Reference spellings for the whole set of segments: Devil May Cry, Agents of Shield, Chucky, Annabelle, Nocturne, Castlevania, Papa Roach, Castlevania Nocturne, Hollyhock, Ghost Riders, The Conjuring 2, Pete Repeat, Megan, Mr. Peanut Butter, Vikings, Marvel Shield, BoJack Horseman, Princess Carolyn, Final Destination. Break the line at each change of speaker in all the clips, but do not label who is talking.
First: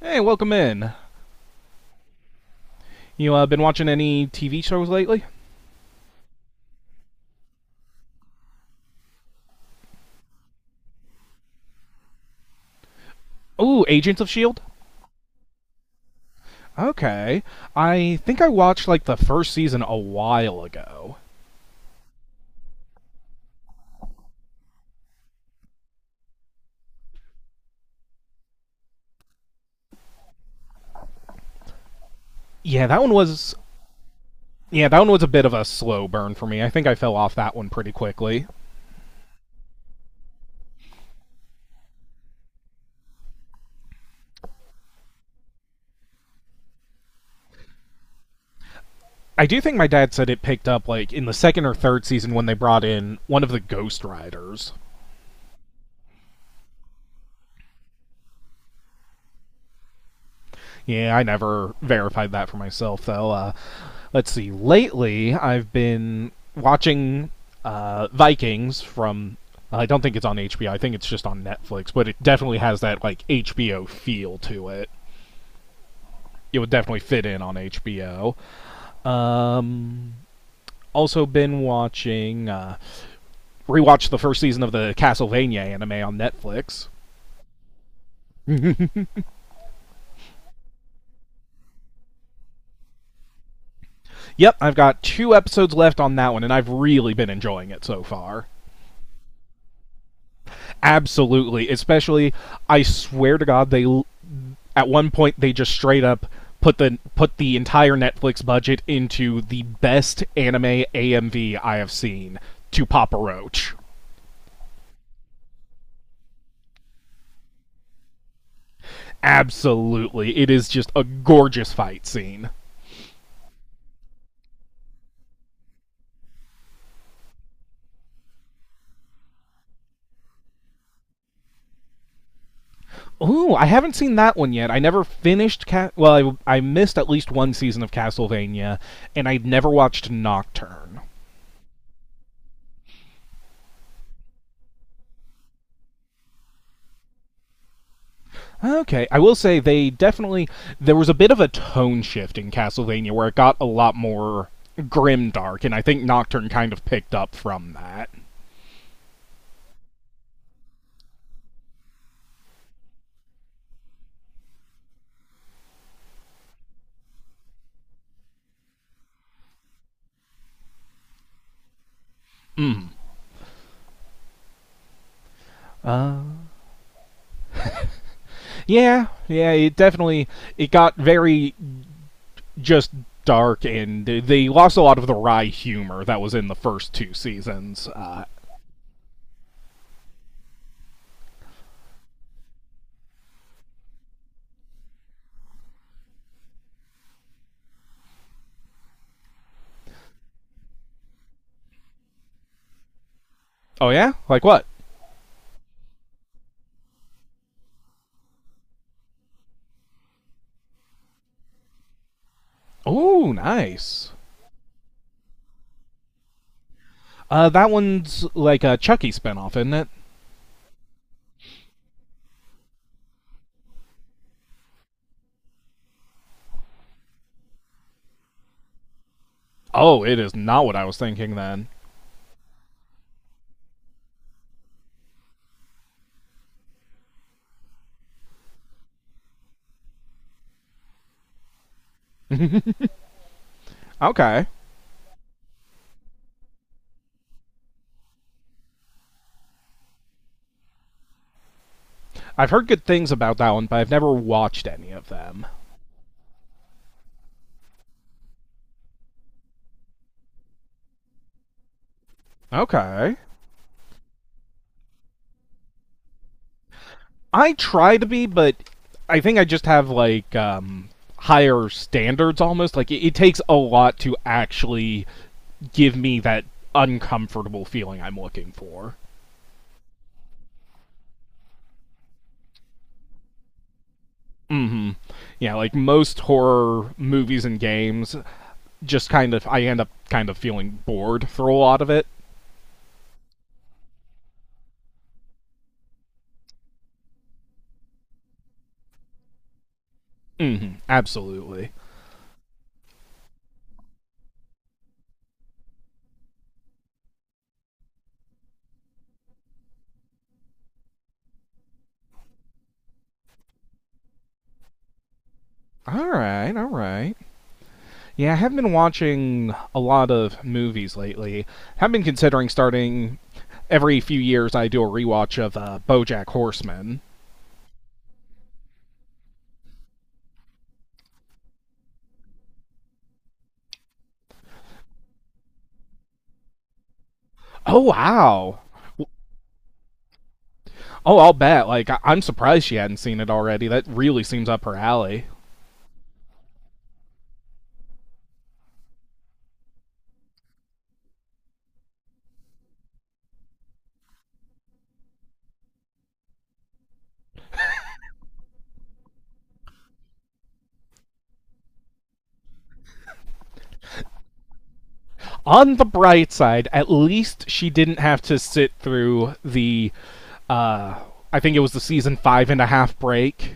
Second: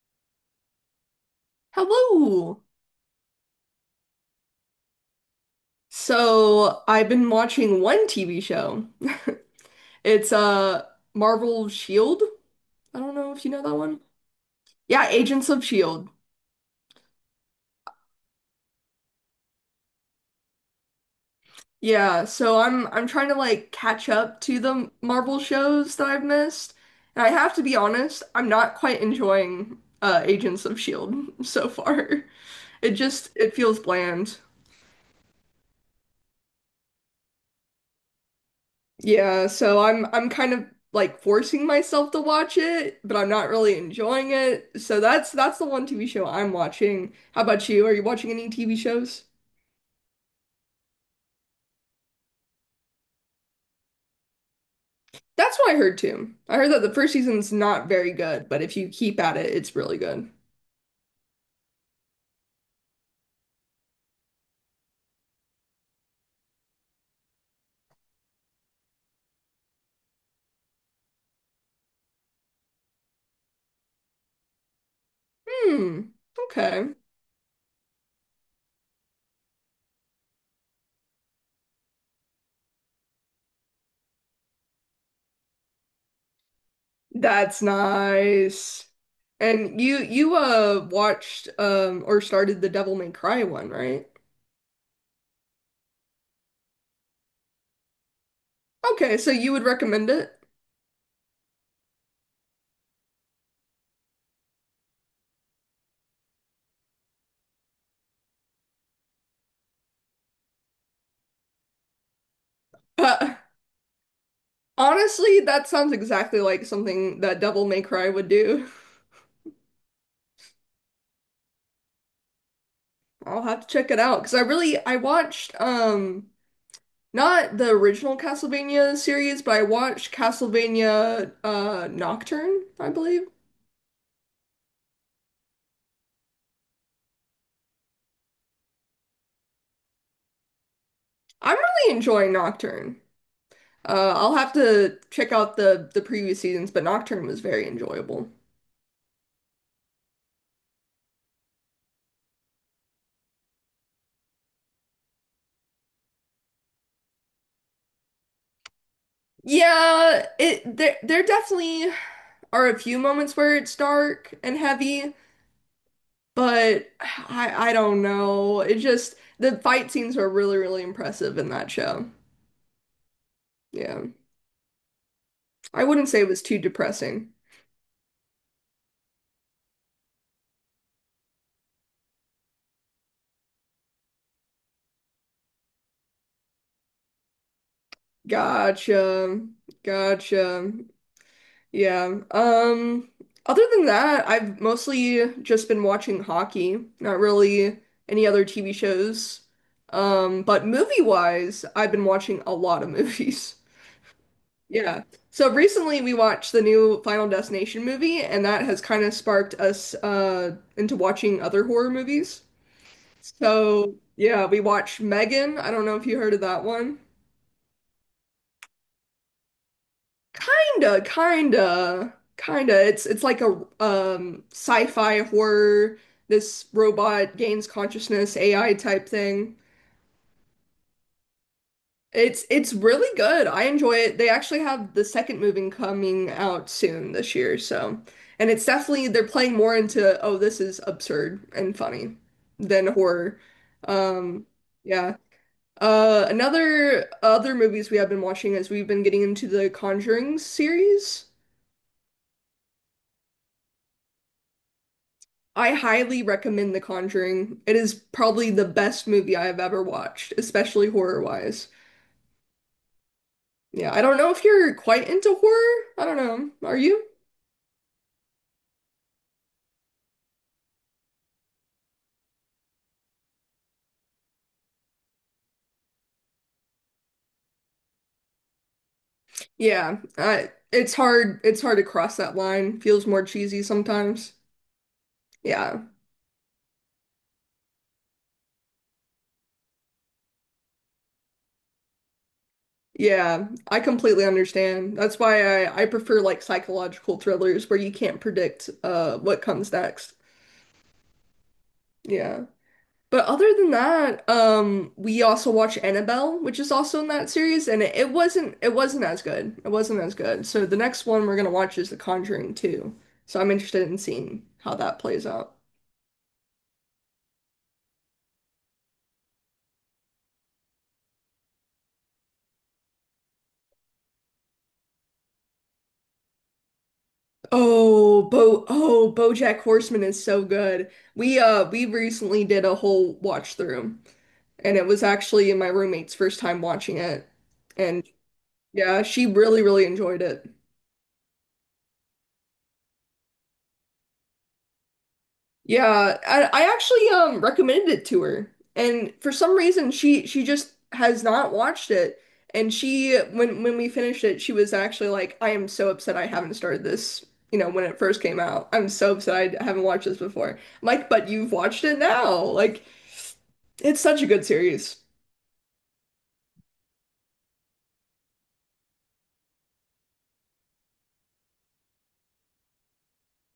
Hey, welcome in.
Hello.
You been watching any TV shows lately?
So I've been watching one TV show. It's Marvel Shield. I don't know if you know that
Ooh,
one.
Agents of Shield.
Yeah, Agents of Shield.
Okay, I think I watched like the first season a while ago.
Yeah, so I'm trying to like catch up to the Marvel shows that I've missed. And I have to be honest, I'm not quite enjoying Agents of Shield so far.
Yeah,
It
that one
just
was
it feels bland.
yeah, that one was a bit of a slow burn for me. I think I fell off that one pretty quickly.
Yeah, so I'm kind of like forcing myself to watch it, but I'm not really enjoying it. So that's the one TV show I'm watching. How about you? Are you watching any TV shows?
I do think my dad said it picked up like in the second or third season when they brought in one of the Ghost Riders.
That's what I heard too. I heard that the first season's not very good, but if you keep at it, it's really good.
Yeah, I never verified that for myself though. Let's see. Lately, I've been watching Vikings from. I don't think it's on HBO. I think it's just on Netflix, but it definitely has that like HBO feel to it.
Hmm.
It would
Okay.
definitely fit in on HBO. Um, Also been watching rewatched the first season of the Castlevania anime on Netflix.
That's nice. And you watched or started the Devil May Cry one, right?
Yep, I've got two episodes left on that one, and I've really been enjoying it so far.
Okay, so you would recommend it?
Absolutely, especially I swear to God, they at one point they just straight up put the entire Netflix budget into the best anime AMV I have seen to Papa Roach.
Honestly, that sounds exactly like something that Devil May Cry would do.
Absolutely, it is just a gorgeous fight scene.
I'll have to check it out because I watched not the original Castlevania series, but I watched Castlevania Nocturne, I believe.
Ooh, I haven't seen that one yet. I never finished. Well, I missed at least one season of Castlevania, and I never watched Nocturne.
I'm really enjoying Nocturne. I'll have to check out the previous seasons, but Nocturne was very enjoyable.
Okay, I will say they definitely there was a bit of a tone shift in Castlevania where it got a lot more grim dark, and I think Nocturne kind of picked up from that.
Yeah, it there there definitely are a few moments where it's dark and heavy, but I don't know. It just the fight scenes are really, really impressive in that show. Yeah. I wouldn't
Uh,
say it was too depressing.
yeah, it definitely it got very just dark, and they lost a lot of the wry humor that was in the first two seasons.
Gotcha. Gotcha. Yeah. Other than that, I've mostly just been watching hockey, not really any other TV shows. But movie-wise, I've been watching a lot of movies.
Oh yeah, like what?
Yeah. So recently we watched the new Final Destination movie, and that has kind of sparked us into watching other horror movies.
Oh,
So
nice.
yeah, we watched Megan. I don't know if you heard of that one.
That one's like a Chucky spinoff, isn't it?
Kinda, kinda, kinda. It's like a sci-fi horror. This robot gains consciousness, AI type thing.
Oh, it is not what I was thinking then.
It's really good. I enjoy it. They actually have the second movie coming out soon this year, so and it's definitely they're playing more into oh this is absurd and funny than horror.
Okay.
Um yeah. Another other movies we have been watching is we've been getting into the Conjuring series.
I've heard good things about that one, but I've never watched any of them.
I highly recommend The Conjuring. It is probably the best movie I have ever watched, especially horror wise.
Okay.
Yeah, I don't know if you're quite into horror. I don't know. Are you?
I try to be, but I think I just have like higher standards almost. Like it takes a lot to actually give me that uncomfortable feeling I'm looking for.
Yeah, it's hard. It's hard to cross that line. Feels more cheesy sometimes.
Mhm. Yeah, like
Yeah,
most horror movies and games just kind of I end up kind of feeling bored through a lot of it.
yeah, I completely understand. That's why I prefer like psychological thrillers where you can't predict what comes next.
Mhm. Absolutely.
Yeah, but other than that, we also watch Annabelle, which is also in that series, and it wasn't as good. It wasn't as good. So the next one we're gonna watch is The Conjuring 2. So I'm interested in seeing how that plays out.
All right, all right. Yeah, I have been watching a lot of movies lately. I've been considering starting every few years I do a rewatch of BoJack Horseman.
Oh, Bo oh, BoJack Horseman is so good. We we recently did a whole watch through and it was actually my roommate's first time watching it.
Oh
And
wow!
yeah, she really really enjoyed it.
Oh, I'll bet. Like I'm surprised she hadn't seen it already. That really seems up her alley.
Yeah, I actually recommended it to her. And for some reason she just has not watched it. And she when we finished it, she was actually like, "I am so upset I haven't started this, you know, when it first came out. I'm so upset I haven't watched this before." I'm like, but you've watched it now. Like it's such a good series.
On the bright side, at least she didn't have to sit through the uh, I think it was the season five and a half break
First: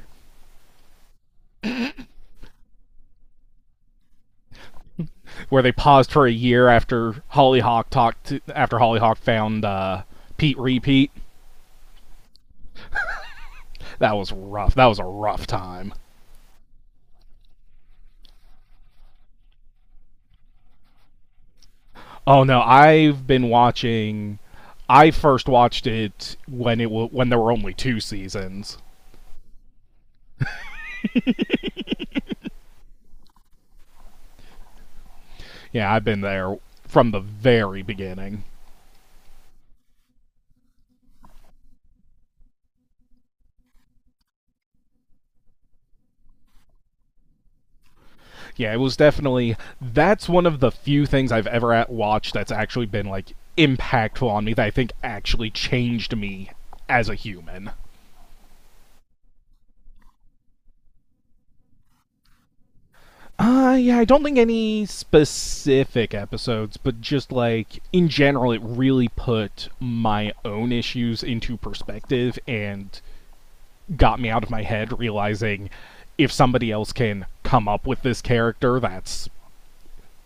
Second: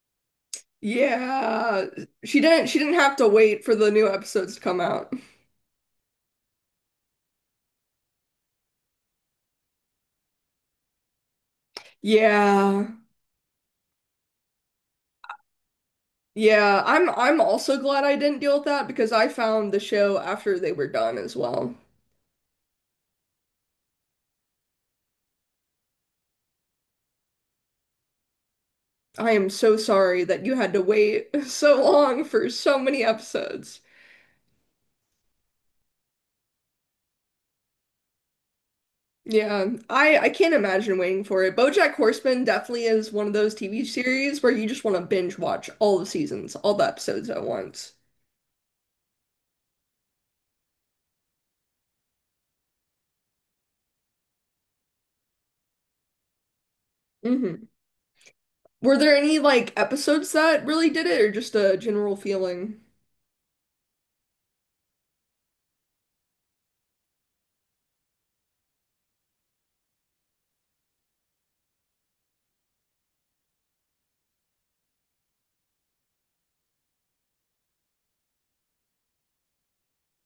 Yeah. She didn't have to wait for the new episodes to come out.
where they paused for a year after Hollyhock talked to, after Hollyhock found Pete Repeat.
Yeah.
That was rough. That was a rough time.
Yeah, I'm also glad I didn't deal with that because I found the show after they were done as well.
Oh no, I've been watching. I first watched it when it when there were only two seasons.
I am so sorry that you had to wait so long for so many episodes.
Yeah, I've been there from the very beginning.
Yeah, I can't imagine waiting for it. BoJack Horseman definitely is one of those TV series where you just want to binge watch all the seasons, all the episodes at once.
Yeah, it was definitely that's one of the few things I've ever watched that's actually been like impactful on me that I think actually changed me as a
Mm-hmm.
human.
Were there any like episodes that really did it, or just a general feeling?
Yeah, I don't think any specific episodes, but just like in general, it really put my own issues into perspective and got me out of my head realizing if somebody else can come up with this character that's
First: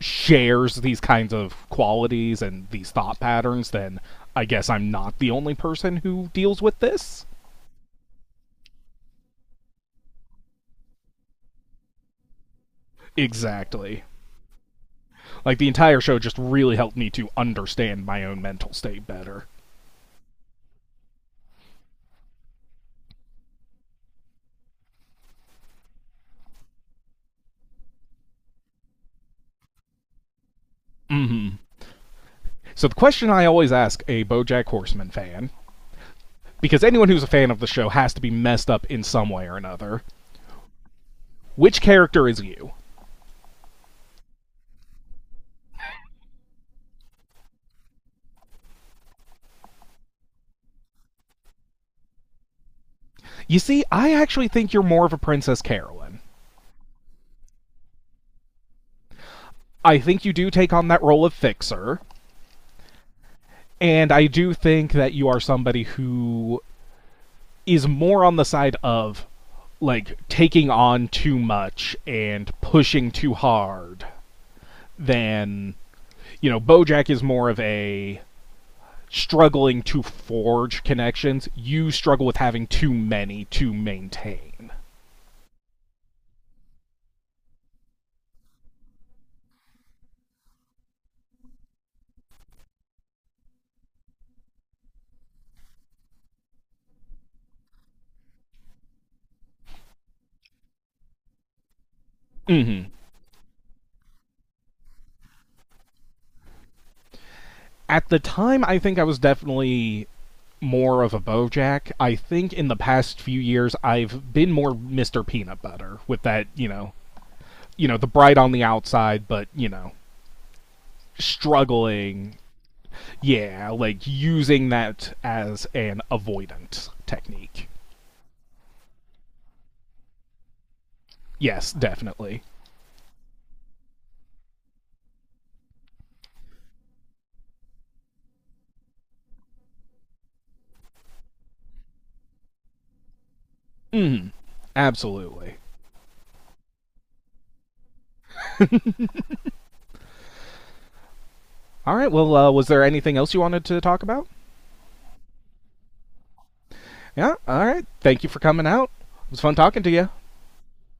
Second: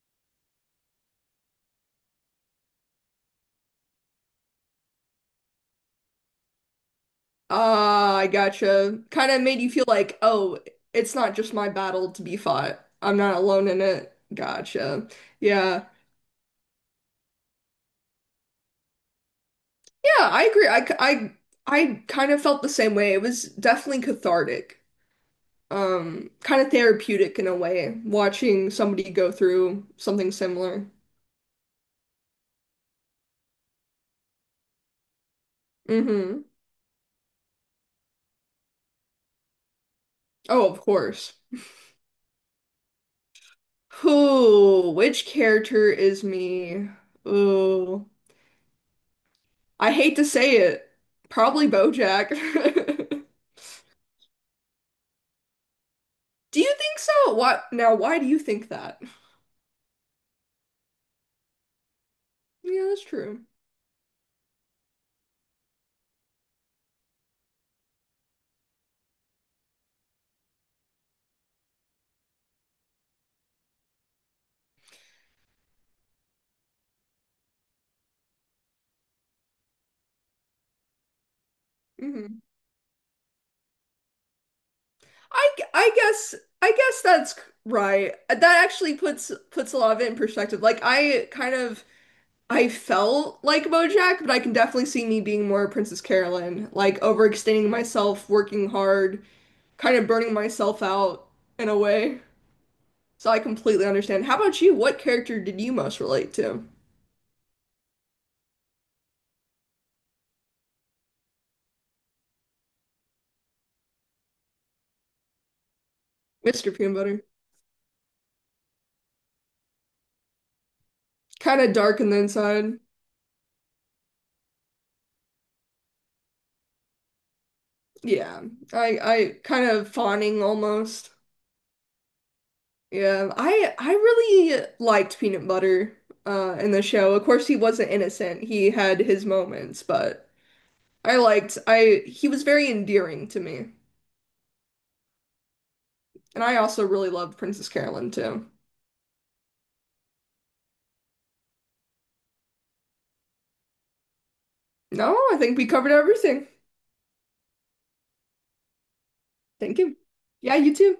shares these kinds of qualities and these thought patterns, then I guess I'm not the only person who deals with this.
Ah, I gotcha. Kind of made you feel like, oh, it's not just my battle to be fought. I'm not alone in
Exactly.
it. Gotcha.
Like the
Yeah.
entire show just really helped me to understand my own mental state better.
Yeah, I agree. I kind of felt the same way. It was definitely cathartic. Kind of therapeutic in a way, watching somebody go through something similar.
Mm hmm. So the question I always ask a BoJack Horseman fan,
Mm-hmm.
because anyone who's a fan of the show has to be messed up in some way or another,
Oh, of course.
which character is you?
Who, which character is me? Ooh. I hate to say it, probably BoJack. Do
You see, I actually think you're more of a Princess Carolyn.
you think so? What now? Why do you think that?
I think you do take on that role of fixer,
Yeah, that's true.
and I do think that you are somebody who is more on the side of like taking on too much and pushing too hard than you know bojack is more of a struggling to forge connections, you struggle with
Hmm.
having too many to maintain.
I I guess I guess that's right. That actually puts a lot of it in perspective. Like I kind of I felt like BoJack, but I can definitely see me being more Princess Carolyn, like overextending myself, working hard, kind of burning myself out in a way.
Hmm.
So I completely understand. How about you? What character did you most relate to?
At the time, I think I was definitely more of a Bojack. I think in the past few years, I've been more Mr. Peanut Butter with that,
Mr. Peanut Butter.
you know, the bright on the outside, but you know,
Kind of dark on the
struggling.
inside.
Yeah, like using that as an avoidant technique.
Yeah. I kind of fawning almost.
Yes, definitely.
Yeah. I really liked Peanut Butter in the show. Of course he wasn't innocent. He had his moments, but I liked I he was very endearing to me.
Mm, absolutely.
And I also really loved Princess Carolyn too.
All right. Well, was there anything else you wanted to talk about?
No, I think we covered everything.
Yeah, all right. Thank you for coming out. It was fun
Thank
talking to
you.
you.
Yeah, you too.